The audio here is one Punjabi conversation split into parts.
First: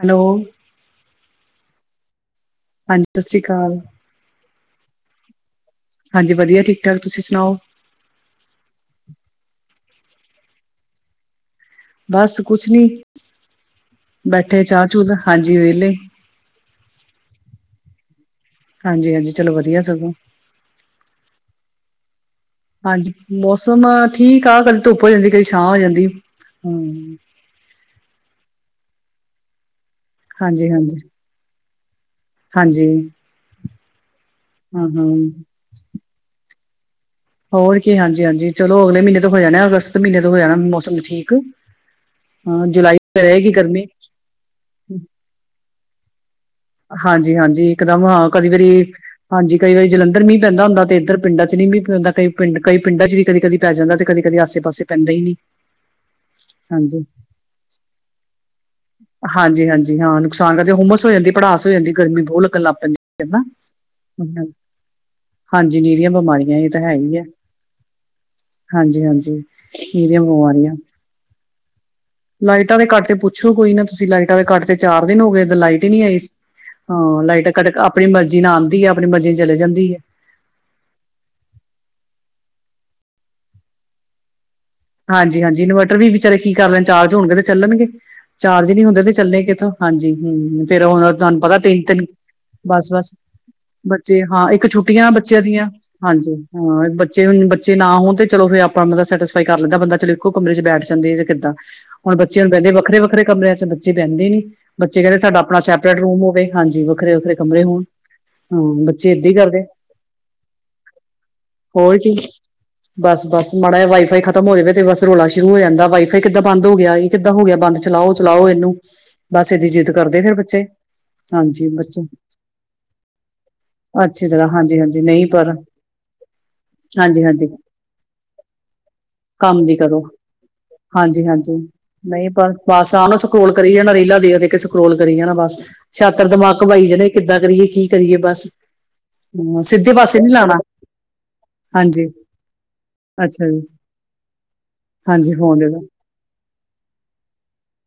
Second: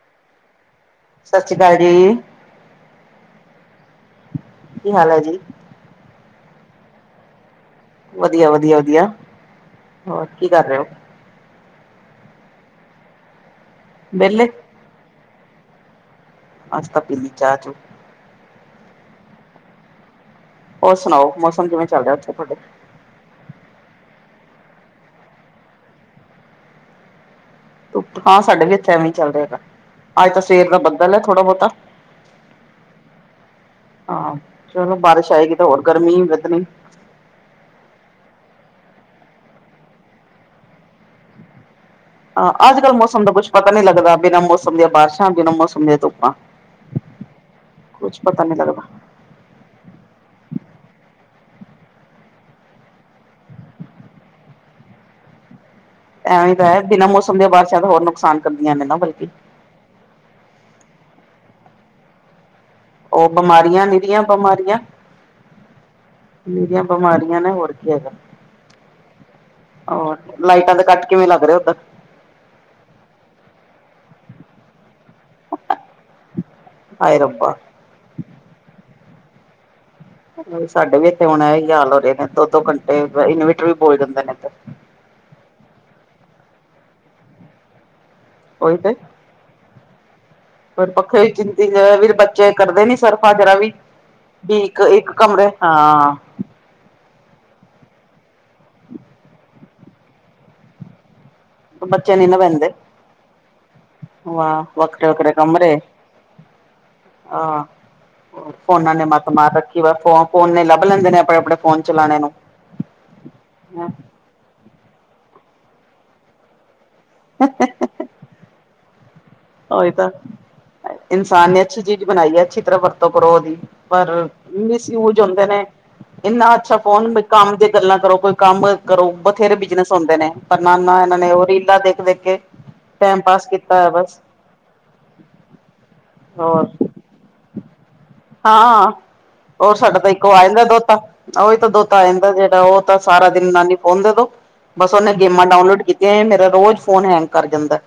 ਹੈਲੋ, ਸਤਿ ਸ੍ਰੀ ਅਕਾਲ ਜੀ। ਹਾਂਜੀ ਸਤਿ ਸ੍ਰੀ ਅਕਾਲ। ਕੀ ਹਾਲ ਹੈ ਜੀ? ਹਾਂਜੀ ਵਧੀਆ ਠੀਕ- ਠਾਕ, ਤੁਸੀਂ ਸੁਣਾਓ? ਵਧੀਆ- ਵਧੀਆ, ਵਧੀਆ ਹੋਰ ਕੀ ਕਰ ਰਹੇ ਹੋ? ਬਸ ਕੁਛ ਨੀ, ਵਿਹਲੇ ਬੈਠੇ ਚਾਹ ਚੂ ਦਾ ਹਾਂਜੀ ਵਿਹਲੇ। ਆਸੀ ਤਾਂ ਪੀਲੀ ਚਾਹ- ਚੂ। ਹਾਂਜੀ-ਹਾਂਜੀ। ਚਲੋ ਵਧੀਆ ਸਗੋਂ। ਹੋਰ ਸੁਣਾਓ, ਮੌਸਮ ਕਿਵੇਂ ਚੱਲ ਰਿਹਾ ਅੱਜ ਕਲ ਥੋਡੇ? ਹਾਂਜੀ ਮੌਸਮ ਠੀਕ ਆ। ਕਦੇ ਧੁੱਪ ਹੋ ਜਾਂਦੀਏ, ਕਦੀ ਛਾਂ ਹੋ ਜਾਂਦੀ ਏ। ਹਾਂ ਸਾਡੇ ਵੀ ਇੱਥੇ ਐਵੇਂ ਚੱਲ ਰੇਆ ਗਾ। ਅੱਜ ਤਾਂ ਹਾਂਜੀ ਸਵੇਰ ਦਾ ਹਾਂਜੀ ਬੱਦਲ ਹੈ, ਥੋੜ੍ਹਾ ਬਹੁਤਾ। ਹਾਂਜੀ ਆਹ ਹਾਂ ਚਲੋ ਹਾਂ ਬਾਰਿਸ਼ ਆਏਗੀ ਤਾਂ ਹੋਰ ਗਰਮੀ ਨੀ ਵੱਧਣੀ। ਹੋਰ ਕੀ ਹਾਂਜੀ-ਹਾਂਜੀ। ਚਲੋ ਅਗਲੇ ਮਹੀਨੇ ਤੋਂ ਹੋ ਜਾਣਾ ਅਗਸਤ ਮਹੀਨੇ ਤੋਂ ਹੋ ਜਾਣਾ ਮੌਸਮ ਠੀਕ। ਹਾਂ। ਅੱਜ-ਕਲ ਜੁਲਾਈ ਮੌਸਮ ਦਾ ਕੁੱਛ ਰਹੇਗੀ ਪਤਾ ਨੀ ਗਰਮੀ ਲੱਗਦਾ, ਬਿਨਾਂ ਮੌਸਮ ਦੀਆਂ ਬਾਰਿਸ਼ਾਂ ਆਂਦੀਆਂ ਨੇ, ਬਿਨਾਂ ਮੌਸਮ ਦੀਆਂ ਧੁੱਪਾਂ। ਹਾਂਜੀ-ਹਾਂਜੀ। ਇਕਦਮ ਕੁੱਛ ਪਤਾ ਕਈ ਨੀ ਵਾਰੀ ਲੱਗਦਾ ਹਾਂਜੀ ਕਈ ਵਾਰੀ ਜਲੰਧਰ ਮੀ ਪੈਂਦਾ ਹੁੰਦਾ, ਤੇ ਇਧਰ ਪਿਡਾਂ ਚ ਨੀ ਵੀ ਪੈਂਦਾ। ਕਈ ਪਿੰਡ ਕਈ ਪਿੰਡਾਂ ਚ ਵੀ ਕਦੀ-ਕਦੀ ਪੈ ਜਾਂਦਾ, ਤੇ ਕਦੀ-ਕਦੀ ਆਸੇ ਪਾਸੇ ਪੈਂਦਾ ਈ ਨਹੀਂ। ਐਵੇਂ ਤਾਂ ਹੈ, ਬਿਨਾਂ ਮੌਸਮ ਦੀਆਂ ਬਾਰਿਸ਼ਾਂ ਹੋਰ ਨੁਕਸਾਨ ਕਰਦੀਆਂ ਨੇ ਨਾ ਬਲਕਿ। ਹਾਂਜੀ-ਹਾਂਜੀ ਹਾਂ। ਨੁਕਸਾਨ [unintelligible] ਕਰਕੇ ਹੋਮਸ ਹੋ ਜਾਂਦੀ ਏ, ਭੜਾਸ ਹੋ ਜਾਂਦੀਏ। ਗਰਮੀ ਬੋਤ ਲੱਗਨ ਲੱਗ ਪੈਂਦੀ ਏ। ਉਹ ਬਿਮਾਰੀਆਂ ਨਿਰੀਆਂ ਬਿਮਾਰੀਆਂ। ਹਾਂਜੀ ਨੀਰੀਆਂ ਬਿਮਾਰੀਆਂ ਇਹ ਤਾਂ ਨੀਰੀਆਂ ਹੈ ਹੀ ਹੈ ਬਿਮਾਰੀਆਂ ਨੇ ਹੋਰ ਕੀ ਹੈਗਾ ਏ। ਹਾਂਜੀ-ਹਾਂਜੀ ਹੋਰ ਨੀਰੀਆਂ ਬਿਮਾਰੀਆਂ ਲਾਈਟਾਂ ਦਾ ਕੱਟ ਕਿਵੇਂ ਲੱਗ ਰਿਹਾ ਉੱਧਰ? ਲਾਈਟਾਂ ਦੇ ਘੱਟ ਤੇ ਪੁੱਛੋ ਕੋਈ ਨਾ, ਤੁਸੀਂ ਲਾਈਟਾਂ ਦੇ ਘੱਟ ਤੇ ਚਾਰ ਦਿਨ ਹੋ ਗਏ ਇਧਰ ਲਾਈਟ ਹੀ ਨਹੀਂ ਆਈ ਸੀ, ਹਾਏ ਹਾਂ ਲਾਈਟ ਰੱਬਾ ਕਦੇ ਆਪਣੀ ਮਰਜ਼ੀ ਨਾਲ ਆਉਂਦੀ ਹੈ, ਆਪਣੀ ਮਰਜ਼ੀ ਚਲੇ ਜਾਂਦੀਏ। ਸਾਡੇ ਵੀ ਇੱਥੇ ਹੁਣ ਏਹੀ ਹਾਲ ਹੋ ਰਹੇ ਨੇ, ਦੋ-ਦੋ ਘੰਟੇ ਇਨਵੇਟਰ ਵੀ ਬੋਲ ਜਾਂਦੇ ਨੇ ਇਧਰ। ਹਾਂਜੀ-ਹਾਂਜੀ। ਇਨਵਰਟਰ ਵੀ ਵਿਚਾਰੇ ਕੀ ਕਰਨ, ਚਾਰਜ ਹੋਣਗੇ ਤੇ ਚੱਲਣਗੇ, ਚਾਰਜ ਈ ਨੀ ਹੁੰਦੇ ਤੇ ਚੱਲਣੇ ਕਿੱਥੋਂ ਹਾਂਜੀ ਹਮ ਫੇਰ ਪਰ ਹੁਣ ਤੁਹਾਨੂੰ ਪਤਾ ਪੱਖੇ ਤਿੰਨ-ਤਿੰਨ, ਵੀ ਬੱਚੇ ਕਰਦੇ ਨੀ ਬਸ-ਬਸ ਸਰਫਾ ਜਰਾ ਵੀ ਬੱਚੇ ਹਾਂ ਵੀ ਇੱਕ ਛੁੱਟੀਆਂ ਬੱਚਿਆਂ ਕਮਰੇ ਦੀਆਂ, ਹਾਂ ਹਾਂਜੀ ਹਾਂ ਬੱਚੇ ਬੱਚੇ ਨਾ ਹੋਣ ਤੇ ਚਲੋ ਫੇ ਆਪਾਂ ਮਤਲਬ ਸੈਟਿਸਫਾਈ ਕਰ ਲੈਂਦਾ ਬੰਦਾ ਚਲੋ ਇੱਕੋ ਕਮਰੇ ਚ ਬੈਠ ਜਾਂਦੇ ਐ ਜਾਂ ਕਿੱਦਾਂ ਹੁਣ ਨੀ ਨਾ ਬੱਚੇ ਹੁਣ ਪੈਂਦੇ ਬਹਿੰਦੇ ਵੱਖਰੇ-ਵੱਖਰੇ ਕਮਰਿਆਂ ਚ ਬੱਚੇ ਪੈਂਦੇ ਨੀ ਵਾਹ ਬੱਚੇ ਵੱਖਰੇ ਕਹਿੰਦੇ ਵੱਖਰੇ ਸਾਡਾ ਆਪਣਾ ਕਮਰੇ ਸ਼ੈਪ ਰੂਮ ਹੋਵੇ ਹਾਂਜੀ, ਵੱਖਰੇ-ਵੱਖਰੇ ਕਮਰੇ ਹੋਣ ਹਾਂ ਫੋਨਾ ਨੇ ਬੱਚੇ ਮੱਤ ਏਦਾਂ ਹੀ ਮਾਰ ਕਰਦੇ ਰੱਖੀ ਵਾ, ਫੋ ਫੋਨ ਨੇ ਲੱਭ ਲੈਂਦੇ ਨੇ ਆਪਣੇ-ਆਪਣੇ ਫੋਨ ਚਲਾਣੇ ਨੂੰ। ਬਸ-ਬਸ ਮਾੜਾ ਜਾ ਵਾਈ ਖਤਮ ਹੋਜਾਵੇ ਤੇ ਬਸ ਰੌਲਾ ਸ਼ੁਰੂ ਹੋ ਜਾਂਦਾ, ਵਾਈ ਫਾਈ ਕਿੱਦਾਂ ਬੰਦ ਹੋ ਗਿਆ ਏ? ਇਹ ਕਿੱਦਾਂ ਹੋ ਗਿਆ ਬੰਦ ਚਲਾਓ-ਚਲਾਓ ਇਹਨੂੰ। ਬਸ ਇਹਦੀ ਜਿੱਦ ਉਹੀ ਤਾਂ ਕਰਦੇ ਨੇ ਫੇਰ ਬੱਚੇ। ਇਨਸਾਨ ਨੇ ਹਾਂਜੀ ਅੱਛੀ ਚੀਜ਼ ਬੱਚੇ ਬਣਾਈ ਐ। ਅੱਛੀ ਤਰ੍ਹਾਂ ਵਰਤੋਂ ਕਰੋ, ਉਹਦੀ ਅੱਛੀ ਪਰ ਤਰ੍ਹਾਂ ਹਾਂਜੀ ਹਾਂਜੀ ਮਿਸਯੂਜ ਨਹੀਂ ਹੁੰਦੇ ਪਰ ਨੇ। ਇੰਨਾ ਅੱਛਾ ਫੋਨ ਵੀ ਹਾਂਜੀ ਹਾਂਜੀ ਕੰਮ ਦੀਆਂ ਗੱਲਾਂ ਕਰੋ, ਕੋਈ ਕੰਮ ਕਰੋ। ਬਥੇਰੇ ਕੰਮ ਦੀ ਬਿਜਨਸ ਕਰੋ ਹੁੰਦੇ ਨੇ, ਪਰ ਨਾ-ਨਾ ਇਹਨਾਂ ਹਾਂਜੀ ਨੇ ਉਹ ਹਾਂਜੀ ਰੀਲਾਾਂ ਦੇਖ ਦੇਖ ਨਹੀਂ ਕੇ ਪਰ ਬਸ ਆਹ ਨਾ ਟੈਮ ਪਾਸ ਸਕਰੋਲ ਕਰੀ ਕੀਤਾ ਹੋਇਐ ਜਾਣਾ ਰੀਲਾਂ ਬਸ। ਦੇਖ ਦੇਖ ਕੇ ਸਕਰੋਲ ਕਰੀ ਜਾਣਾ ਬਸ ਛਾਤਰ ਦਿਮਾਗ ਹੋਰ ਘਵਾਾਈ ਜਾਣੇ ਕਿੱਦਾਂ ਕਰੀਏ ਕੀ ਕਰੀਏ ਬਸ। ਹਾਂ, ਉਹਰ ਸਿੱਧੇ ਸਾਡਾ ਤਾਂ ਪਾਸੇ ਇੱਕੋ ਨੀ ਆ ਲਾਣਾ ਜਾਂਦਾ ਦੋਤਾ, ਉਹੀ ਤਾਂ ਦੋਤਾ ਆ ਹਾਂਜੀ ਜਾਂਦਾ ਜਿਹੜਾ ਉਹ ਤਾਂ ਸਾਰਾ ਅੱਛਾ ਦਿਨ ਜੀ ਨਾਨੀ ਫੋਨ ਦੇ ਦੋ ਬਸ ਉਹਨੇ ਹਾਂਜੀ ਗੇਮਾਂ ਫੋਨ ਦੇ ਡਾਊਨਲੋਡ ਦੋ ਕੀਤੀਆਂ ਮੇਰਾ ਰੋਜ਼ ਫੋਨ ਹੈਂਗ ਕਰ ਜਾਂਦੈ।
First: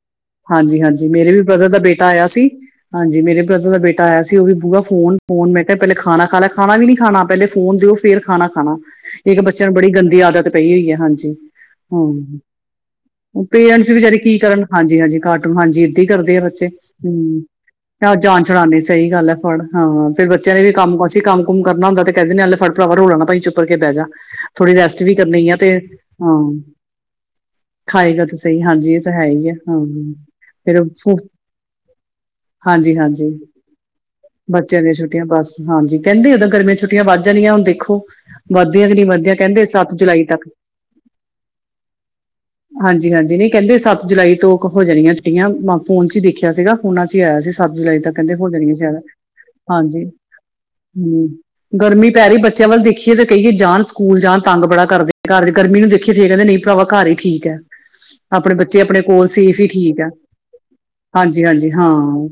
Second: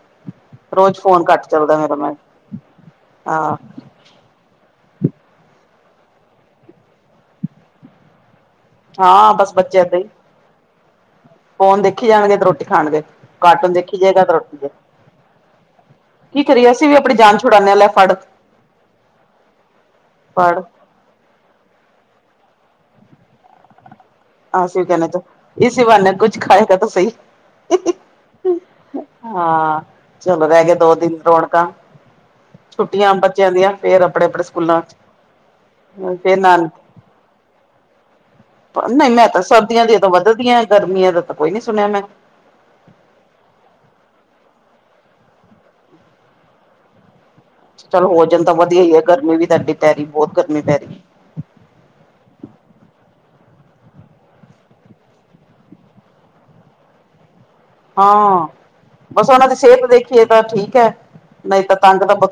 ਹਾਂਜੀ-ਹਾਂਜੀ‌ ਮੇਰੇ ਵੀ ਬ੍ਰਦਰ ਦਾ ਬੇਟਾ ਆਇਆ ਸੀ, ਹਾਂਜੀ ਮੇਰੇ ਹਾਂ ਬ੍ਰਦਰ ਦਾ ਬੇਟਾ ਬੇਟਾ ਆਇਆ ਸੀ ਉਹ ਵੀ ਬੂਆ ਫੋਨ ਫੋਨ, ਮੈਂ ਕਿਹਾ ਪਹਿਲੇ ਖਾਣਾ ਖਾ ਲਾ, ਖਾਣਾ ਵੀ ਨੀ ਖਾਣਾ, ਪਹਿਲੇ ਫੋਨ ਦਿਓ ਫੇਰ ਖਾਣਾ ਖਾਣਾ। ਹਾਂ ਇੱਕ ਬਸ ਬੱਚਿਆਂ ਨੂੰ ਬੱਚੇ ਬੜੀ ਏਦਾਂ ਹੀ ਗੰਦੀ ਆਦਤ ਪਈ ਹੋਈ ਹੈ ਹਾਂਜੀ। ਫੋਨ ਦੇਖੀ ਜਾਣਗੇ ਹਮ, ਤੇ ਰੋਟੀ ਖਾਣਗੇ ਕਾਰਟੂਨ ਪੇਰੈਂਟਸ ਦੇਖੀ ਵਿਚਾਰੇ ਜਾਏਗਾ ਤੇ ਕੀ ਰੋਟੀ ਕਰਨ? ਦੇ ਹਾਂਜੀ-ਹਾਂਜੀ। ਕਾਰਟੂਨ ਹਾਂਜੀ ਏਦਾਂ ਹੀ ਕਰਦੇ ਆ ਕੀ ਬੱਚੇ। ਕਰੀਏ ਅਸੀਂ ਵੀ ਆਪਣੀ ਜਾਨ ਹਮ ਛੁਡਾਨੇ ਆ ਲੈ ਫੜ ਜਾਨ ਛੜਾਣੀ ਸਹੀ ਗੱਲ ਐ, ਫੜ ਹਾਂ ਫ਼ਿਰ ਬੱਚਿਆਂ ਫੜ ਦੇ ਵੀ ਕੰਮ ਅਸੀ ਕੰਮ ਕੁਮ ਕਰਨਾ ਹੁਦਾ ਤੇ ਕਹਿੰਦੇ ਨੇ ਆ, ਲੈ ਫੜ ਭਰਾਵਾ ਰੋਲਾ ਨਾ ਪਾਈ ਚੁੱਪ ਕਰਕੇ ਬਹਿ ਜਾ। ਥੋੜ੍ਹੀ ਅਸੀਂ ਰੈਸਟ ਕਹਿੰਦੇ ਵੀ ਚ ਕਰਨੀ ਆ ਤੇ, ਇਸੀ ਬਹਾਨੇ ਕੁੱਝ ਹਾਂ ਖਾਏਗਾ ਤਾਂ ਸਹੀ ਖਾਏਗਾ ਤਾਂ ਸਹੀ। ਹਾਂਜੀ, ਇਹ ਤਾਂ ਹੈ ਈ ਆ। ਹਾਂ ਹੂੰ ਚਲੋ ਰਹਿ ਗਏ ਫੇਰ ਉਹ ਦੋ ਫੂ ਦਿਨ ਰੌਣਕਾਂ ਛੁੱਟੀਆਂ ਹਾਂਜੀ-ਹਾਂਜੀ, ਬੱਚਿਆਂ ਦੀਆਂ ਫੇਰ ਆਪਣੇ ਆਪਣੇ ਸਕੂਲਾਂ ਬੱਚਿਆਂ ਦੀਆਂ ਚ ਛੁੱਟੀਆਂ ਬਸ ਹਾਂਜੀ। ਕਹਿੰਦੇ ਫੇਰ ਉਦਾਂ ਗਰਮੀਆਂ ਛੁੱ ਨਾਨਕੇ ਛੁਟੀਆਂ ਵੱਧ ਜਂਣੀਆਂ। ਹੁਣ ਦੇਖੋ ਵੱਧਦੀਆਂ ਕਿ ਨਹੀਂ, ਮੈਂ ਵੱਧਦੀਆਂ ਤਾਂ ਕਹਿੰਦੇ ਸਰਦੀਆਂ ਸੱਤ ਦੀਆਂ ਤੇ ਜੁਲਾਈ ਤੱਕ ਵਧਦੀਆਂ। ਗਰਮੀਆਂ ਦਾ ਤਾਂ ਕੋਈ ਨੀ ਸੁਣਿਆ ਮੈਂ। ਹਾਂਜੀ-ਹਾਂਜੀ ਨਹੀਂ, ਕਹਿੰਦੇ ਸੱਤ ਜੁਲਾਈ ਤੋਂ ਹੋ ਜਾਣੀਆਂ ਛੁਟੀਆਂ। ਮੈਂ ਫ਼ੋਨ 'ਚ ਈ ਦੇਖਿਆ ਸੀਗਾ, ਫੂਨਾਂ 'ਚ ਈ ਆਇਆ ਸੀ ਸਭ ਜੁਲਾਈ ਚੱਲ ਤੱਕ ਕਹਿੰਦੇ ਜਾਣ ਹੋ ਤਾਂ ਜਾਣੀਆਂ ਵਧੀਆ ਹੀ ਸ਼ੇਦ। ਹੈ ਗਰਮੀ ਵੀ ਤੁਹਾਡੀ ਪੈ ਹਾਂਜੀ, ਰਹੀ ਬਹੁਤ ਗਰਮੀ ਪੈ ਰਹੀ ਹੂੰ। ਗਰਮੀ ਪੈ ਰਹੀ ਬੱਚਿਆਂ ਵੱਲ ਦੇਖੀਏ ਤਾਂ ਕਹੀਏ ਜਾਣ, ਸਕੂਲ ਜਾਣ ਤੰਗ ਬੜਾ ਕਰਦੇ ਘਰ। ਗਰਮੀ ਨੂੰ ਦੇਖੀਏ ਫੇਰ ਕਹਿੰਦੇ, ਨਹੀਂ ਭਰਾਵਾ ਘਰ ਈ ਠੀਕ ਐ। ਹਾਂ ਆਪਣੇ ਬੱਚੇ ਆਪਣੇ ਕੋਲ਼ ਬਸ ਉਹਨਾਂ ਦੀ ਸੇਫ ਸਿਹਤ ਦੇਖੀਏ ਤਾਂ ਠੀਕ ਐ। ਹਾਂਜੀ-ਹਾਂਜੀ ਹਾਂ,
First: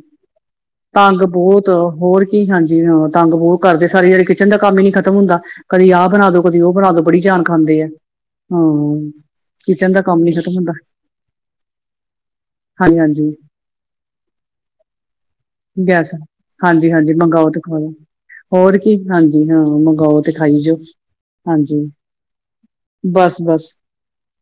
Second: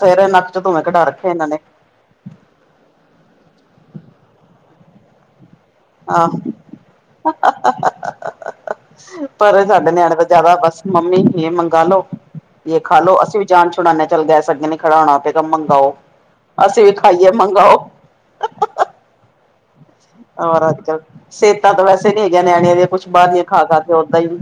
ਕਢਾ ਤੰਗ ਰੱਖੇ ਇਹਨਾਂ ਨੇ ਬੋਤ ਹੋਰ ਕਿ ਹਾਂਜੀ ਹਾਂ, ਤੰਗ ਬਹੁਤ ਕਰਦੇ। ਸਾਰੀ ਦਹਾੜੀ ਕਿਚਨ ਦਾ ਕੰਮ ਈ ਨ੍ਹੀਂ ਖਤਮ ਹੁੰਦਾ। ਕਦੀ ਆਹ ਬਣਾ ਦੋ, ਕਦੀ ਉਹ ਬਣਾ ਦੋ, ਬੜੀ ਜਾਨ ਖਾਂਦੇ ਆ। ਹਾਂ ਪਰ ਸਾਡੇ ਕਿਚਨ ਨਿਆਣੇ ਦਾ ਕੰਮ ਨੀ ਜ਼ਿਆਦਾ ਖਤਮ ਹੁੰਦਾ ਬਸ, ਮੰਮੀ ਇਹ ਮੰਗਾ ਲੋ ਜੇ ਹਾਂਜੀ ਖਾਲੋ। ਹਾਂਜੀ ਅਸੀਂ ਵੀ ਜਾਨ ਛੁਡਾਨੇ ਚੱਲ, ਗੈ ਸਕਦੇ ਨੇ। ਖੜਾਣਾ ਪਏਗਾ ਮੰਗਾਓ, ਗੈਸ ਅਸੀਂ ਵੀ ਹਾਂਜੀ ਹਾਂਜੀ ਖਾਈਏ ਮੰਗਵਾਓ ਤੇ ਮੰਗਾਓ। ਖਵਾਓ ਹੋਰ ਕੀ ਹਾਂਜੀ ਹਾਂ ਮੰਗਵਾਓ ਤੇ ਖਾਈ ਹੋਰ ਜਾਓ ਅੱਜ-ਕੱਲ੍ਹ, ਸਿਹਤਾਂ ਹਾਂਜੀ ਤਾਂ ਵੈਸੇ ਨੀ ਹੈਗੀਆਂ ਨਿਆਣੀਆਂ ਦੀਆਂ। ਕੁੱਛ ਬਾਹਰ ਦੀਆਂ ਖਾ-ਖਾ ਓਦਾਂ ਈ ਵੀ।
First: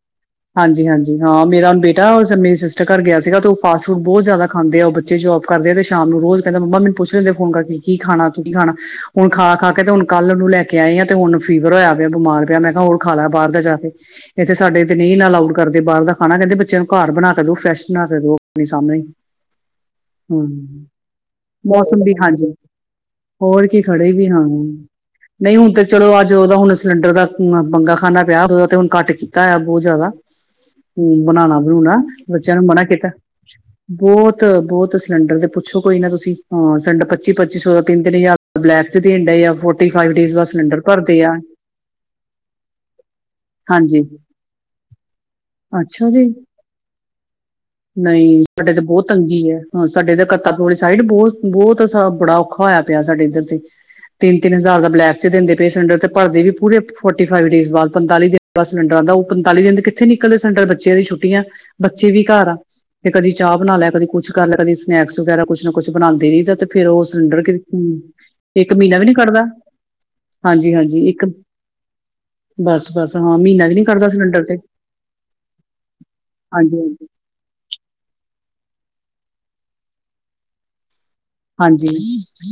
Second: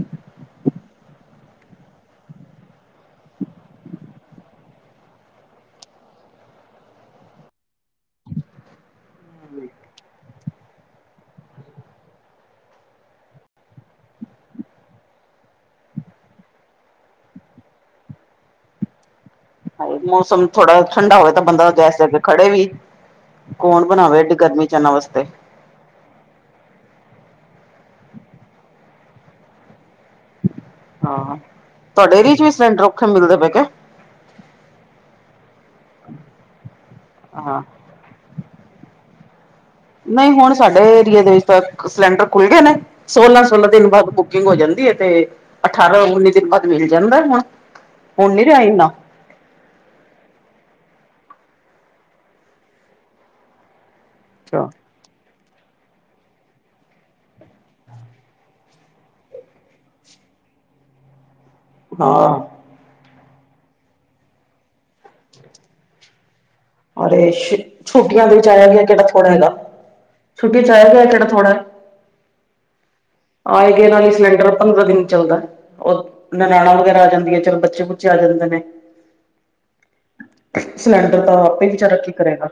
ਹਾਂਜੀ-ਹਾਂਜੀ ਹਾਂ, ਮੇਰਾ ਬੇਟਾ ਉਹ ਮੇਰੀ ਸਿਸਟਰ ਘਰ ਗਿਆ ਸੀਗਾ ਤੇ ਉਹ ਫਾਸਟ-ਫੂਡ ਬਹੁਤ ਜ਼ਿਆਦਾ ਖਾਂਦੇ ਆ, ਉਹ ਬੱਚੇ ਜੋਬ ਕਰਦੇ ਆ ਤੇ ਸ਼ਾਮ ਨੂੰ ਰੋਜ਼ ਕਹਿੰਦਾ, ਮੰਮਾ ਮੈਨੂੰ ਪੁੱਛ ਲੈਂਦੇ ਫੋਨ ਕਰਕੇ, ਕੀ ਖਾਣਾ, ਤੂੰ ਕੀ ਖਾਣਾ। ਹੁਣ ਖਾ-ਖਾ ਕੇ ਤੇ ਹੁਣ ਕੱਲ੍ਹ ਨੂੰ ਲੈ ਕੇ ਆਈ ਆ ਤੇ ਹੁਣ ਫੀਵਰ ਹੋਇਆ ਪਿਆ, ਬਿਮਾਰ ਪਿਆ। ਮੈਂ ਕਿਹਾ, ਹੋਰ ਖਾਲਾ ਬਾਰ ਦਾ ਜਾਕੇ। ਇੱਥੇ ਸਾਡੇ ਤੇ ਨੀ ਨਾ, ਅਲਾਊਡ ਕਰਦੇ ਬਾਹਰ ਦਾ ਖਾਣਾ। ਕਹਿੰਦੇ ਬੱਚਿਆਂ ਨੂੰ ਘਰ ਬਣਾਕੇ ਦੋ। ਫੈਸ਼ ਬਣਾ ਕੇ ਦੋ, ਆਪਣੇ ਸਾਮਣੇ ਈ। ਹਾਏ ਮੌਸਮ ਥੋੜਾ ਜਿਹਾ ਠੰਡਾ ਹੋ ਤਾਂ ਬੰਦਾ ਗੈਸ ਮੌਸਮ ਦੇ ਖੜੇ ਹਾਂਜੀ ਵੀ। ਹੋਰ ਕੀ ਕੌਣ ਖੜੇ ਬਣਾਵੇ ਵੀ ਐਡੀ ਹਾਂ ਗਰਮੀ 'ਚ ਏਨਾਂ ਵਾਸਤੇ। ਨਹੀਂ ਹੁਣ ਤੇ ਚਲੋ, ਆਹ ਜਿਦੋਂ ਦਾ ਹੁਣ ਸਿਲੰਡਰ ਦਾ ਬੰਗਾ-ਖਾਨਾ ਪਿਆ। ਉਦੋਂ ਦਾ ਤੇ ਹੁਣ ਘੱਟ ਕੀਤਾ ਹੋਇਆ, ਬਹੁਤ ਜ਼ਿਆਦਾ। ਹੂੰ ਹਾਂ ਬਣਾਣਾ-ਬਣੂਣਾ ਤੁਹਾਡੇ ਏਰੀਏ ਚ ਵੀ ਬੱਚਿਆਂ ਨੂੰ ਸਿਲੰਡਰ ਮਨਾ ਔਖੇ ਕੀਤਾ। ਮਿਲਦੇ ਪਏ ਕੇ ਬੋਤ-ਬੋਤ ਸਿਲੰਡਰ ਦੇ ਪੁੱਛੋ ਕੋਈ ਨਾ ਤੁਸੀਂ। ਹਾਂ ਸੈਂਡ ਪੱਚੀ-ਪੱਚੀ ਹਾਂ ਸੌ ਦਾ, ਤਿੰਨ-ਤਿੰਨ ਹਜ਼ਾਰ ਬਲੈਕ 'ਚ ਦੇਣ ਡਏ ਆ ਫਾਈਵ ਨਹੀਂ, ਡੇਜ਼ ਬਾਅਦ ਹੁਣ ਸਾਡੇ ਸਿਲੰਡਰ ਭਰਦੇ ਏਰੀਏ ਦੇ ਆ ਵਿੱਚ ਤਾਂ ਸਿਲੰਡਰ ਖੁੱਲ੍ਹਗੇ ਨੇ। ਸੋਲਾਂ-ਸੋਲਾਂ ਦਿਨ ਹਾਂਜੀ ਬਾਅਦ ਬੁ ਬੁਕਿੰਗ ਹੋ ਜਾਂਦੀ ਏ ਤੇ ਅੱਛਾ ਜੀ ਅਠਾਰਾਂ-ਉੱਨੀ ਦਿਨ ਬਾਅਦ ਮਿਲ ਜਾਂਦਾ ਹੁਣ। ਹੁਣ ਨਹੀਂ ਨੀ ਰਿਹਾ ਸਾਡੇ ਤੇ ਇੰਨਾ ਬਹੁਤ ਤੰਗੀ ਐ। ਹਾਂ ਸਾਡੇ ਇਧਰ ਕਰਤਾਪੁਰ ਵਾਲੀ ਸਾਈਡ ਬੋਤ-ਬੋਤ ਸ, ਬੜਾ ਔਖਾ ਹੋਇਆ ਪਿਆ ਸਾਡੇ ਇੱਧਰ ਤੇ। ਤਿੰਨ-ਤਿੰਨ ਹਜ਼ਾਰ ਦਾ ਬਲੈਕ 'ਚ ਦਿੰਦੇ ਪਏ ਸਿਲੰਡਰ ਤੇ ਭਰਦੇ ਵੀ ਪੂਰੇ ਫੋਟੀ-ਫਾਈਵ ਡੇਜ਼ ਬਾਅਦ। ਪੰਤਾਲੀ ਦਿਨ ਬਾਅਦ ਸਿਲੰਡਰ ਆਂਦਾ। ਉਹ ਪੰਤਾਲੀ ਦਿਨ ਦੇ ਕਿੱਥੇ ਨੀ ਇਕਲੇ ਸੈਂਟਰ ਬੱਚਿਆਂ ਦੀ ਛੁੱਟੀ ਆ। ਬੱਚੇ ਵੀ ਹਾਂ ਘਰ ਆ ਤੇ ਕਦੀ ਚਾਹ ਬਣਾ ਲੈ, ਕਦੀ ਕੁਛ ਕਰ ਲੈ। ਕਦੇ ਸਨੈਕਸ ਵਗੈਰਾ ਕੁੱਛ ਨਾ ਕੁੱਛ ਬਣਾਂਦੇ ਰਹੀ ਦਾ ਤੇ ਫੇਰ ਉਹ ਔਰ ਏ ਸਿਲੰਡਰ ਸ਼ਿਟ, ਛੁੱਟੀਆਂ ਦੇ ਵਿੱਚ ਇੱਕ ਆਇਆ-ਗਿਆ ਮਹੀਨਾ ਕਿਹੜਾ ਵੀ ਨੀ ਥੋੜ੍ਹਾ ਕੱਢਦਾ ਹੈਗਾ। ਛੁੱਟੀ 'ਚ ਹਾਂਜੀ-ਹਾਂਜੀ ਆਇਆ-ਗਿਆ ਕਿਹੜਾ ਇੱਕ ਥੋੜ੍ਹਾ। ਬਸ-ਬਸ ਹਾਂ ਮਹੀਨਾ ਵੀ ਨੀ ਆਏ-ਗਏ ਨਾਲ ਕੱਢਦਾ ਈ ਸਿਲੰਡਰ ਤੇ ਪੰਦਰਾਂ ਦਿਨ ਚੱਲਦਾ। ਉਹ ਨਨੈਣਾ ਵਗੈਰਾ ਆ ਹਾਂਜੀ-ਹਾਂਜੀ, ਜਾਂਦੀਆਂ, ਚਲ ਬੱਚੇ ਚੇ ਆ ਜਾਂਦੇ ਨੇ। ਸਿਲੰਡਰ ਤਾਂ ਆਪੇ ਹਾਂਜੀ। ਵਿਚਾਰਾ ਕੀ ਕਰੇਗਾ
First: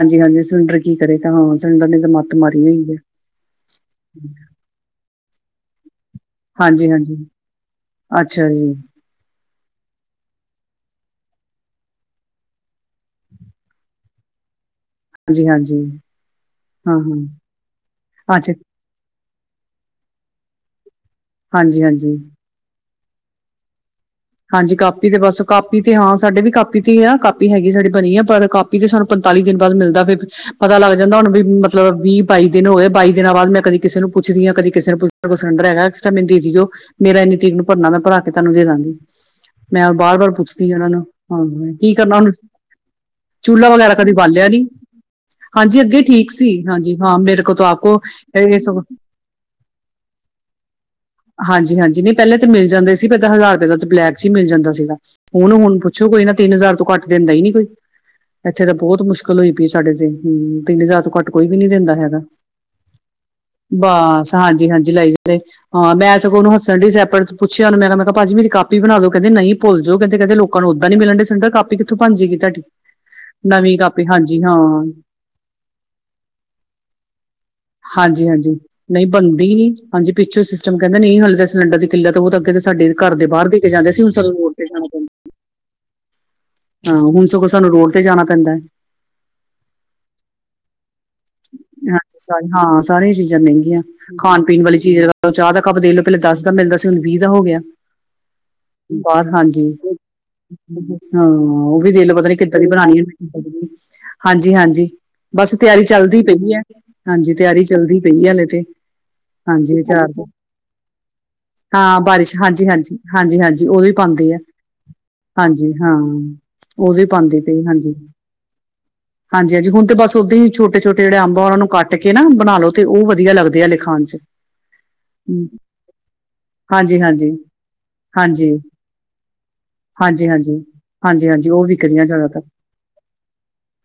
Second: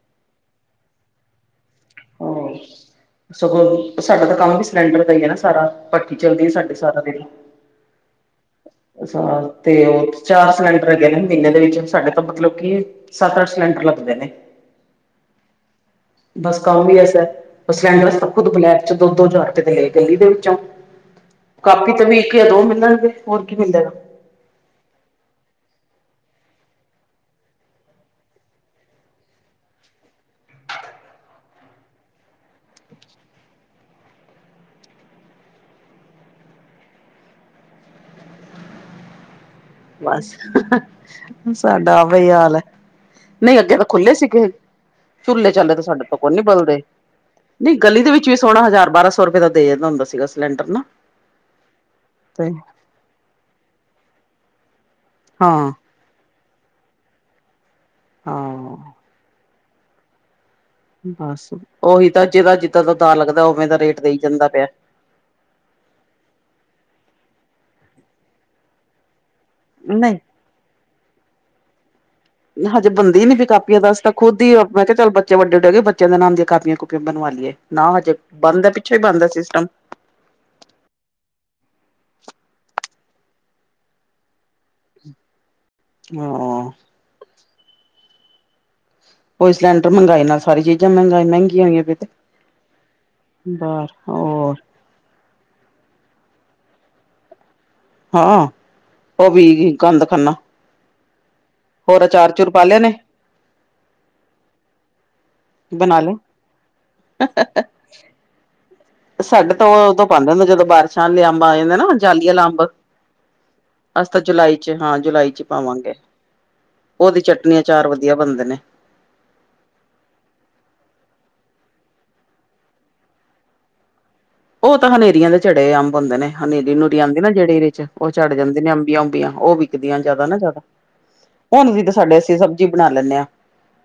ਹਾਂਜੀ-ਹਾਂਜੀ ਸਿਲੰਡਰ ਕੀ ਕਰੇ ਤਾਂ ਹਾਂ ਸਿਲੰਡਰ ਨੇ ਤਾਂ ਮੱਤ ਹਾਂ ਮਾਰੀ ਹੋਈ ਐ। ਸਗੋਂ, ਸਾਡਾ ਤਾਂ ਕੰਮ ਵੀ ਸਿਲੰਡਰ ਦਾ ਈ ਐ ਨਾ, ਸਾਰਾ। ਭੱਠੀ ਚੱਲਦੀ ਸਾਡੇ ਸਾਰਾ ਹਾਂਜੀ-ਹਾਂਜੀ, ਅੱਛਾ ਜੀ। ਅੱਛਾ ਤੇ ਉ ਚਾਰ ਸਿਲੰਡਰ ਹੈਗੇ ਨੇ ਮਹੀਨੇ ਦੇ ਵਿੱਚ ਸਾਡੇ ਤਾਂ ਮਤਲਬ ਕੀ ਸਤ-ਅੱਠ ਸਿਲੇੰਡਰ ਲੱਗਦੇ ਨੇ। ਹਾਂਜੀ-ਹਾਂਜੀ। ਬਸ ਕਮ ਈ ਐਸਾ ਹਾਂ-ਹਾਂ ਏ, ਸਿਲੈਂਡਰਸ ਖੁਦ ਅੱਛਾ ਬਲੈਕ ਚ ਦੋ-ਦੋ ਹਜ਼ਾਰ ਰੁਪਏ ਦੇ ਲਏ ਗਲੀ ਦੇ ਵਿੱਚੋਂ, ਕਾਪੀ ਤੇ ਵੀ ਹਾਂਜੀ-ਹਾਂਜੀ ਇਕ ਜਾ ਦੋ ਮਿਲਣਗੇ, ਹੋਰ ਕੀ ਮਿਲੈਗਾ? ਹਾਂਜੀ, ਕਾਪੀ ਤੇ ਬਸ, ਕਾਪੀ ਤੇ ਹਾਂ ਸਾਡੇ ਵੀ ਕਾਪੀ ਤੇ ਹੀ ਆ, ਕਾਪੀ ਹੈਗੀ ਸਾਡੀ ਬਣੀ ਆ ਪਰ ਕਾਪੀ ਤੇ ਸਾਨੂੰ ਪੰਤਾਲੀ ਦਿਨ ਬਾਦ ਮਿਲਦਾ ਵੈ, ਪਤਾ ਲੱਗ ਜਾਂਦਾ ਹੁਣ ਵੀ ਮਤਲਬ ਵੀ-ਬਾਈ ਦਿਨ ਹੋਏ, ਬਾਈ ਦਿਨਾਂ ਬਾਅਦ ਮੈਂ ਕਦੀ ਕਿਸੇ ਨੂੰ ਪੁੱਛਦੀ ਆ ਕਦੀ ਕਿਸੇ ਨੇ ਪੁੱਛ, ਕੋਈ ਸਿਲੰਡਰ ਹੈਗਾ, ਮੈਨੂੰ ਦੇ ਦਿਓ, ਮੇਰਾ ਇੰਨੀ ਤਰੀਕ ਨੂੰ ਭਰਨਾ, ਮੈਂ ਭਰਾ ਕੇ ਤੁਹਨੂੰ ਦੇ ਦਾਂਗੀ। [inaudible] ਬਾਰ ਬਸ, ਬਾਰ ਪੁੱਛਦੀ ਉਹਨਾਂ ਨੂੰ ਹਾਂ ਕੀ ਸਾਡਾ ਕਰਨਾ ਹੁਣ ਉਹੀਓ ਹਾਲ ਹੈ। ਨਹੀਂ, ਚੂਲਾ ਅੱਗੇ ਤਾਂ ਵਗੈਰਾ ਕਦੀ ਖੁੱਲ੍ਹੇ ਸੀਗੇ। ਬਾਲਿਆ ਨੀ ਚੁੱਲ੍ਹੇ-ਚਾਲੇ ਹਾਂਜੀ ਤਾਂ ਅੱਗੇ ਸਾਡੇ ਤੋਂ ਕੋ ਠੀਕ ਨੀ ਸੀ ਬਲਦੇ, ਹਾਂਜੀ ਹਾਂ ਮੇਰੇ ਕੋਲ ਤਾਂ ਨਹੀਂ ਆਪਕੋ ਗਲੀ ਦੇ ਵਿੱਚ ਵੀ ਇਹ ਸੋਹਣਾ ਸਗੋਂ ਹਜ਼ਾਰ ਬਾਰਾਂ ਸੌ ਰੁਪਏ ਦਾ ਦੇ ਜਾਂਦਾ ਹੁੰਦਾ ਸੀਗਾ। ਸਿਲੰਡਰ ਨਾ ਹਾਂਜੀ-ਹਾਂਜੀ, ਨੀ ਪਹਿਲੇਾ ਤੇ ਮਿਲ ਜਾਂਦੇ ਸੀ, ਪਰ ਹਜ਼ਾਰ ਇਦੋ ਅੱਛਾ, ਤਾਂ ਬਲੈਕ ਚ ਹੀ ਮਿਲ ਜਾਂਦਾ ਸੀਗਾ, ਹਾਂ ਹੁਣ-ਹੁਣ ਪੁੱਛੋ ਕੋਈ ਨਾ ਤਿੰਨ ਹਜ਼ਾਰ ਤੋਂ ਘੱਟ ਦਿੰਦਾ ਹੀ ਨੀ ਕੋਈ। ਇੱਥੇ ਤੇਂ, ਹਾਂ ਬਹੁਤ ਮੁਸ਼ਕਿਲ ਹੋਈ ਪਈ, ਸਾਡੇ ਤੇ। ਹੂੰ, ਤਿੰਨ ਹਜ਼ਾਰ ਤੋਂ ਘੱਟ ਕੋਈ ਬਸ ਵੀ ਨੀ ਦਿੰਦਾ ਉਹੀ ਹੈਗਾ, ਤਾਂ ਜਿਹਦਾ ਜਿੱਦਾਂ ਦਾ ਦਾਅ ਲੱਗਦਾ ਉਵੇਂ ਦਾ ਰੇਟ ਦੇਈ ਬਸ ਜਾਂਦਾ ਪਿਆ ਹਾਂਜੀ-ਹਾਂਜੀ ਲਾਈ ਤੇ ਹਾਂ ਮੈਂ ਸਗੋਂ ਉਨੂੰ ਹੱਸਣ ਡੀ ਪਰ ਪੁੱਛਿਆ, ਉਹਨੂੰ ਮੈਂ ਕਿਹਾ ਭਾਜੀ ਮੇਰੀ ਕਾਪੀ ਬਣਾਦੋ ਕਿੰਦੇ ਨਹੀਂ ਭੁੱਲ ਜੋਂ ਨਹੀਂ ਕਹਿੰਦੇ ਲੋਕਾਂ ਨੂੰ ਓਹਦਾ ਨੀ ਮਿਲਂਡੇ ਸਿਲੰਡਰ ਕਾਪੀ ਕਿੱਥੋਂ ਬਣ ਜੈਗੀ। ਹਜੇ ਬਣਦੀ ਹੀ ਨੀ ਪਈ ਕਾਪੀਆਂ ਅਸੀ ਤਾਂ ਖੁੱਦ ਹੀ, ਹਾਂ ਮੈਂ ਕਿਹਾ ਚੱਲ ਜੇ ਬਚੇ ਵੱਡੇ-ਵੱਡੇ ਹੰ ਗਏ ਬੱਚਿਆਂ ਦੇ ਨਾਮ ਦੀਆਂ ਕਾਪੀਆਂ-ਕੂਪੀਆਂ ਬਣਵਾ ਲਈਏ, ਨਾ ਹਜੇ ਹਾਂਜੀ ਹਾਂਜੀ ਬੰਦ ਹੈ, ਪਿੱਛੋ ਹੀ ਨਹੀਂ ਬੰਦ ਹੈ, ਬੰਦੀ ਸਿਸਟਮ ਨਹੀਂ ਹਾਂਜੀ, ਪਿੱਛੋਂ ਸਿਸਟਮ ਕਹਿੰਦਾ ਨਹੀਂ ਹਲੇ ਤਾਂ ਸਿਲੰਡਰ ਦੀ ਕਿੱਲਤ ਤੋਂ ਉਹ ਤਾਂ ਅੱਗੇ ਤਾਂ ਸਾਡੇ ਘਰ ਦੇ ਬਾਹਰ ਦੇ ਕੇ ਜਾਂਦੇ ਸੀ, ਹੁਣ ਸਾਨ ਹਾਂ ਹਾਂ, ਹੁਣ ਸਗੋਂ ਸਾਨੂੰ ਰੋਡ ਤੇ ਜਾਣਾ ਪੈਂਦਾ ਹੈ। ਕੋਈ ਸਿਲੰਡਰ ਮਹਿੰਗੇ, ਨਾਲ ਸਾਰੀ ਚੀਜ਼ਾਂ ਮਹਗਾਈ ਮਹਿੰਗੀ। ਹਾਂ-ਹਾਂ, ਸਾਰਿਆਂ ਚੀਜ਼ਾਂ ਮਹਿੰਗੀਆਂ, ਬਾਹਰ ਹੋਰ ਖਾਣ-ਪੀਣ ਵਾਲੀ ਚੀਜਾਂ, ਚਾਹ ਦਾ ਕੱਪ ਦੇਖ ਲਓ ਪਹਿਲਾਂ ਦਸ ਦਾ ਮਿਲਦਾ ਸੀ, ਹੁਣ ਵੀਹ ਦਾ ਹੋ ਗਿਆ। ਹਾਂ, ਬਾਹਰ ਉਹ ਹਾਂਜੀ ਵੀ ਗੰਦ ਖਾਣਾ। ਹਾਂ, ਉਹ ਵੀ ਦੇਖ ਲੋ ਪਤਾ ਨੀ ਕਿੱਦਾਂ ਪਾ ਦੀ ਲਿਆ ਨੇ ਬਣਾਣੀ, ਕਿਦਾਂ ਦੀ, ਹਾਂਜੀ-ਹਾਂਜੀ ਬਸ ਤਿਆਰੀ ਬਣਾ ਚੱਲਦੀ ਲਏ ਪਈ ਹੈ ਹਾਂਜੀ, ਤਿਆਰੀ ਚੱਲਦੀ ਪਈ ਹਲੇ ਤੇ। ਸਾਡੇ ਤੋਂ, ਹਾਂਜੀ ਉਦੋਂ ਚਾਰਜ ਪਾਂਦੇ ਹੁੰਦੇ, ਜਦੋਂ ਬਾਰਿਸ਼ਾਂ ਵਾਲੇ ਅੰਬ ਆ ਜਾਂਦੇ ਨਾ ਜਾਲੀ ਆਲਾ ਅੰਬ ਹਾਂਜੀ-ਹਾਂਜੀ ਓਦੋ ਹੀ ਅਸੀਂ ਤਾਂ ਪਾਂਦੀ ਏ, ਜੁਲਾਈ ਚ ਹਾਂ ਜੁਲਾਈ ਚ ਹਾਂਜੀ ਹਾਂ ਪਾਵਾਂਗੇ ਉਹਦੋਂ ਉਹਦੀ ਪਾਂਦੇ ਚਟਨੀ ਪਈ, ਅਚਾਰ ਵਧੀਆ ਬਣਦੇ ਨੇ ਹਾਂਜੀ-ਹਾਂਜੀ-ਹਾਂਜੀ ਹੁਣ ਤੇ ਬਸ ਓਹਦੇ ਹੀ, ਛੋਟੇ-ਛੋਟੇ ਜਿਹੜੇ ਅੰਬ ਉਹਨਾ ਨੂੰ ਕੱਟ ਕੇ ਨਾ, ਬਣਾ ਲੋ ਤੇ ਉ ਵਧੀਆ ਲੱਗਦੇ ਆ, ਹਲੇ ਖਾਣ ਚ ਉ ਤਾਂ ਹਨੇਰੀਆਂ ਦੇ ਝੱਡੇ ਅੰਬ ਹੁੰਦੇ ਨੇ, ਹਨੇਰੀ-ਨੂਰੀ ਹਾਂਜੀ ਆਂਦੀ ਨਾ ਹਾਂਜੀ ਜੇਹੜੀ ਇਦੇ ਚ, ਉਹ ਝੜ ਹਾਂਜੀ ਜਾਂਦੇ ਨੇ ਅੰਬੀਆਂ-ਉਬੀਆਂ ਉਹ ਵੀ ਦੀਆਂ ਜ਼ਿਆਦਾ ਹਾਂਜੀ ਨਾ ਹਾਂਜੀ ਜ਼ਿਆਦਾ ਹਾਂਜੀ ਹਾਂਜੀ ਉਹ ਹੁਣ ਵੀ ਤੇ ਵਿਕਦੀਆਂ ਸਾਡੇ ਅਸੀਂ ਜ਼ਿਆਦਾਤਰ ਸਬਜ਼ੀ ਬਣਾ ਲੈਂਦੇ ਹਾਂ।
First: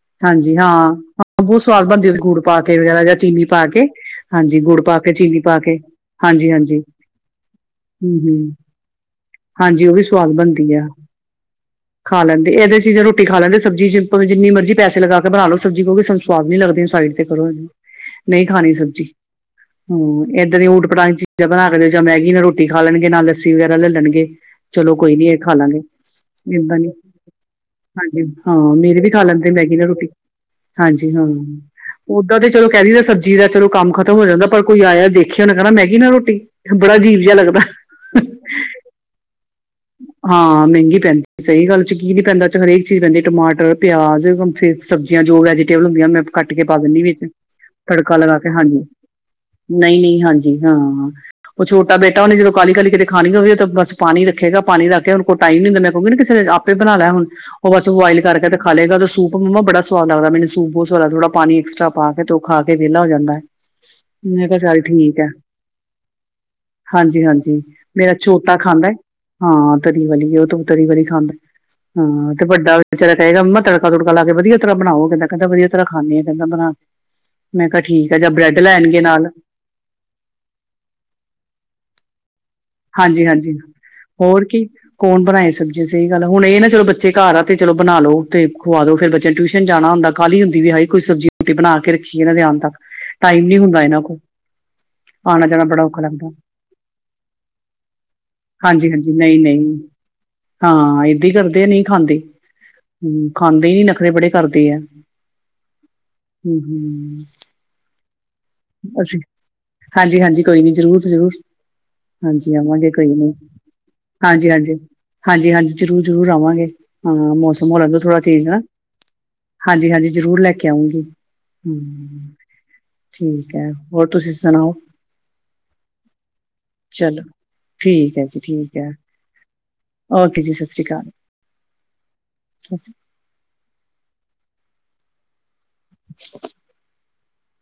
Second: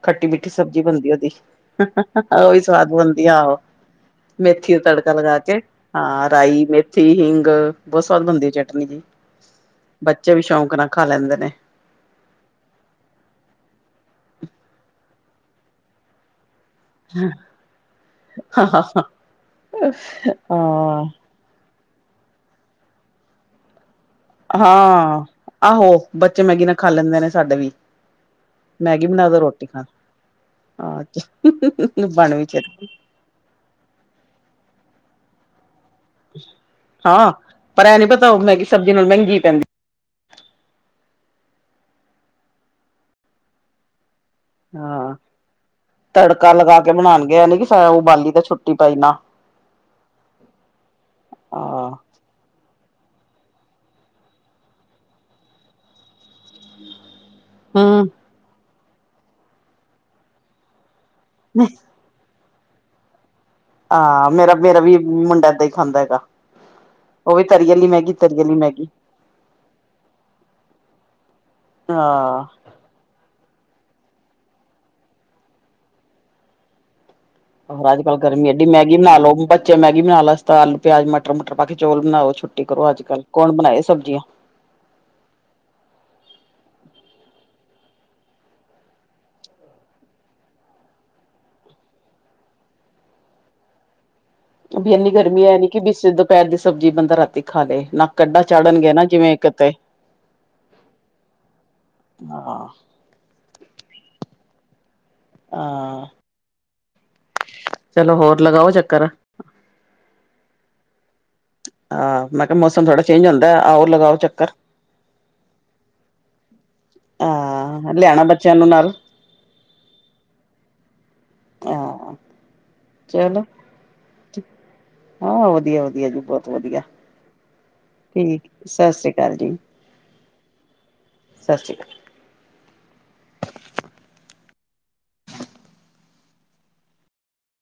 ਖੱਟੀ-ਮਿੱਠੀ ਹਾਂਜੀ ਹਾਂ ਸਬਜ਼ੀ ਬਣਦੀ ਉਹਦੀ। ਹਾਂ ਬਹੁਤ ਸਵਾਦ ਬਣਦੀ ਉਹਦੇ ਗੁੜ ਉਹੀ ਪਾ ਕੇ ਸਵਾਦ ਵਗੈਰਾ ਜਾਂ ਬਣਦੀ ਚੀਨੀ ਆਹੋ ਪਾ ਕੇ ਹਾਂਜੀ ਮੇਥੀ ਦਾ ਗੁੜ ਪਾ ਤੜਕਾ ਲਗਾ ਚੀਨੀ ਕੇ ਪਾ ਹਾਂ, ਹਾਂਜੀ ਰਾਈ, ਹਾਂਜੀ ਮੇਥੀ, ਹਿੰਗ ਬਹੁਤ ਹੂੰ ਸਵਾਦ ਬਣਦੀ ਹੈ ਹੂੰ ਚਟਨੀ ਜੀ। ਹਾਂਜੀ ਉਹ ਸਵਾਦ ਬੱਚੇ ਵੀ ਬਣਦੀ ਸ਼ੌਕ ਨਾਲ ਆ ਖਾ ਲੈਂਦੇ ਨੇ। ਖਾ ਲੈਂਦੇ ਇਹਦੇ ਚੀ ਜਾਂ ਰੋਟੀ ਖਾ ਲੈਂਦੇ ਸਬਜ਼ੀ ਜਿੰਨੀ ਮਰਜ਼ੀ ਪੈਸੇ ਲਗਾ ਕੇ ਬਣਾ ਲਓ ਸਬਜ਼ੀ ਕੋਈ ਸਵਾਦੀ ਨਹੀਂ ਲੱਗਦੀ। ਸਾਈਡ ਤੇ ਕਰੋ, ਨਹੀਂ ਹਾਂ ਖਾਣੀ ਸਬਜ਼ੀ, ਹੂੰ ਏਦਾਂ ਦੀ ਊਟ- ਪੜਾਗ ਚੀਜ ਜਾਂ ਬਣਾ ਕੇ ਦਿਓ ਜਾਂ ਮੈਗੀ ਨਾਲ ਰੋਟੀ ਖਾ ਲੈਣਗੇ, ਨਾਲ ਲੱਸੀ ਵਗੈਰਾ ਲੈ ਲੈਣਗੇ। ਚਲੋ ਕੋਈ ਹਾਂ, ਨੀ ਇਹ ਖਾ ਲਾਂਗੇ ਆਹੋ ਬੱਚੇ ਮੈਗੀ ਨਾਲ ਏਦਾਂ ਨੀ ਖਾ ਲੈਂਦੇ ਨੇ ਸਾਡੇ ਵੀ। ਹਾਂਜੀ ਹਾਂ ਮੇਰੇ ਵੀ ਖਾ ਲੈਂਦੇ ਮੈਗੀ ਨਾਲ ਰੋਟੀ। ਹਾਂਜੀ ਅੱਛਾ, ਹਾਂ। ਹਹਹ ਓਦਾਂ ਤੇ ਚਲੋ ਕੈ ਦਈਦਾ ਸਬਜ਼ੀ ਦਾ ਚਲੋ ਕੰਮ ਖਤਮ ਹੋ ਜਾਂਦਾ, ਪਰ ਕੋਈ ਆਇਆ ਦੇਖਿਆ ਓਨੇ ਕੈਣਾ ਮੈਗੀ ਨਾ ਰੋਟੀ ਬੜਾ ਅਜੀਬ ਜੇਆ ਲੱਗਦਾ ਹਹ ਏਦੋ ਨਾਲੋ ਮੇਂਗੀ ਪੈਂਦੀ। ਹਾਂ ਮੇਂਗੀ ਪੈਂਦੀ, ਸਹੀ ਗੱਲ ਏ, ਚ ਕੀ ਨੀ ਪੈਂਦਾ, ਏ, ਚ, ਹਰੇਕ ਚੀਜ਼ ਪੈਂਦੀ ਟਮਾਟਰ ਪਿਆਜ ਫਿਰ ਹਾਂ ਸਬਜ਼ੀਆਂ ਜੋ ਵੈਜੀਟੇਬਲ ਹੁੰਦੀਆਂ ਮੈਂ ਤੜਕਾ ਕੱਟ ਕੇ ਪਾ ਲਗਾ ਦਿੰਦੀ ਵਿੱਚ, ਬਣਾਉਣਗੇ ਇਹ ਨੀ ਕਿ ਤੜਕਾ ਉਬਾਲੀ ਲਗਾ ਤਾਂ ਕੇ ਛੁੱਟੀ ਹਾਂਜੀ। ਪਾਈ ਨਾ ਨਈ -ਨਈ ਹਾਂਜੀ ਹਾਂ, ਓ ਹਾਂ ਛੋਟਾ ਬੇਟਾ ਓਨੇ ਜਦੋਂ ਕਾਹਲੀ -ਕਾਹਲੀ ਕਿਤੇ ਖਾਣੀ ਹੋਵੇ, ਓ ਤਾਂ ਬਸ ਪਾਣੀ ਰੱਖੇਗਾ। ਪਾਣੀ ਰੱਖ ਕੇ ਓਦੇ ਕੋਲ ਟਾਈਮ ਨਈ ਹੁੰਦਾ, ਮੈਂ ਕਓਗੀ ਕਿਸੇ ਵੇਲੇ ਆਪੇ ਬਣਾ ਲੈ ਹੁਣ, ਉਹ ਬਸ ਹਮ ਬੁਆਇਲ ਕਰਕੇ ਤੇ ਖਾਲੇਗਾ ਦਾ ਸੂਪ ਮੰਮਾ ਬੜਾ ਸੁਵਾਦ ਲਗਦਾ, ਮੈਨੂੰ ਸੂਪ ਬੋਤ ਸਵਾਦ ਲਗਦਾ, ਥੋੜਾ ਪਾਣੀ ਐਕਸਟਰਾ ਪਾ ਕੇ, ਤੇ ਓ ਖਾਕੇ ਵੇਲਾ ਹੋ ਜਾਂਦਾ। ਹਾਂ ਮੈਂ ਮੇਰਾ, ਕਿਹਾ ਮੇਰਾ ਚੱਲ ਵੀ ਠੀਕ ਹੈ ਮੁੰਡਾ ਏਦਾਂ ਈ ਖਾਂਦਾ ਹੈਗਾ। ਹਾਂਜੀ ਓ ਵੀ ਹਾਂਜੀ ਤਰੀ ਆਲੀ ਮੈਗੀ, ਮੇਰਾ ਤਰੀ ਆਲੀ ਛੋਟਾ ਮੈਗੀ। ਖਾਂਦਾ ਹੈ ਹਾਂ, ਤਰੀ ਵਾਲੀ ਓ ਤੂ ਤਰੀ ਵਾਲੀ ਖਾਂਦੈ ਹਾਂ, ਤੇ ਵੱਡਾ ਵਿਚਾਰਾ ਕਹੇਗਾ ਮੱਮਾ ਤੜਕਾ- ਤੂੜਕਾ ਲਾ ਕੇ ਵਧੀਆ ਤਰਾਂ ਬਨਾਓ, ਕੈਂਦਾ, ਕੈਂਦਾ ਵਧੀਆ ਤਰਾਂ ਖਾਨੇ ਆ ਕੈਂਦਾ ਬਨਾ ਕੇ। ਮੈਂ ਕੇਆ ਹੋਰ ਅੱਜ ਠੀਕ ਐ, ਕੱਲ ਜਾ ਗਰਮੀ ਬ੍ਰੈਡ ਐਡੀ ਮੈਗੀ ਲੈਆਨਗੇ ਬਣਾ ਨਾਲ। ਲਓ ਬੱਚੇ ਮੈਗੀ ਬਨਾ ਲੈਣ, ਇਸ ਤਰਾ ਆਲੂ, ਪੇਆਜ, ਮਟਰ, ਮੂਟਰ ਪਾ ਕੇ ਚੋਲ ਬਨਾਓ ਛੁੱਟੀ ਕਰੋ ਅੱਜ-ਕੱਲ, ਹਾਂਜੀ ਕੌਨ ਹਾਂਜੀ ਬਨਾਏ ਸਬਜੀਆਂ। ਹੋਰ ਕੀ। ਕੌਣ ਬਨਾਏ ਸਬਜੀ ਸਈ ਗੱਲ ਆ, ਹੁਨ ਏ, ਨਾ ਚਲੋ ਬੱਚੇ ਘਾਰ ਆ, ਤੇ ਚਲੋ ਬਨਾ ਲੋ ਤੇ ਖੁਵਾ ਦੋ ਫੇਰ ਬੱਚੇਆਂ ਨੇ ਟਿਊਸ਼ਨ ਜਾਨਾ ਹੁੰਦਾ। ਕ੍ਹਾਲੀ ਹੁੰਦੀ ਵੀ ਹਾਈ ਕੋਈ ਸਬਜੀ ਰੋਟੀ ਬਨਾ ਕੇ ਰਖੀਏ ਏਨਾਂ ਦੇ ਆਨ ਤਕ, ਟਾਈਮ ਨੀ ਹੁੰਦਾ ਏਨਾਂ ਕੋਲ। ਵੀ ਐਨੀ ਗਰਮੀ ਆਣਾ ਐ ਜਾਣਾ ਨੀ ਕੀ ਬੜਾ ਬੀ ਔਖਾ ਲੱਗਦਾ ਦੁਪੈਰ ਦੀ ਸਬਜੀ ਬੰਦਾ ਰਾਤੀ ਖਾਲੇ, ਨਾ। ਕੱਢਾ ਹਾਂਜੀ, ਚਾੜਨਗੇ ਨਾ ਹਾਂਜੀ ਜਿਵੇਂ ਨਈ, ਨਈ ਕਿਤੇ ਹਾਂ, ਏਦਾਂ ਈ ਕਰਦੇ ਆ ਨਈ ਖਾਂਦੇ। ਹਾਂ ਹੂੰ, ਖਾਂਦੇ ਈ ਨੀ ਨਖਰੇ ਬੜੇ ਕਰਦੇ ਐ। ਹਾਂ ਹੂੰ, ਹੂੰ ਚਲੋ ਹੋਰ ਲਗਾਓ ਚੱਕਰ ਅਸੀ ਹਾਂਜੀ, ਹਾਂਜੀ ਕੋਈ ਨੀ ਜਰੂਰ ਜੀ ਜਰੂਰ। ਹਾਂ ਮੈਂ ਹਾਂਜੀ ਕਿਹਾ ਮੌਸਮ ਆਵਾਂਗੇ ਥੋੜਾ ਕੋਈ ਚੇਂਜ ਨੀ, ਹੁੰਦਾ ਆਓ ਲਗਾਓ ਹਾਂਜੀ ਚੱਕਰ -ਹਾਂਜੀ, ਹਾਂਜੀ-ਹਾਂਜੀ ਜਰੂਰ- ਜਰੂਰ ਆਵਾਂਗੇ। ਹਾਂ ਮੌਸਮ ਹੋ ਲਾਨ ਦੋ ਥੋੜਾ ਲਿਆਣਾ ਚੇਂਜ ਬੱਚਿਆਂ ਹਨਾ। ਨੂੰ ਨਾਲ ਹਾਂਜੀ, ਹਾਂਜੀ ਜਰੂਰ ਲੈ ਕੇ ਆਉਂਗੀ, ਹੂੰ। ਹਾਂ ਚਲੋ ਠੀਕ ਐ, ਹੋਰ ਤੂਸੀ ਸਨਾਓ? ਹਾਂ ਵਧੀਆ, ਵਧੀਆ ਜੀ ਬੋਤ ਵਧੀਆ। ਚਲੋ। ਠੀਕ ਐ ਜੀ, ਠੀਕ ਐ, ਸਤਿ ਸ੍ਰੀ ਅਕਾਲ ਜੀ ਓਕੇ ਜੀ ਸਤ ਸ਼੍ਰੀ ਅਕਾਲ। ਸਤਿ ਸ੍ਰੀ ਅਕਾਲ ਅਸੀ [inaudible]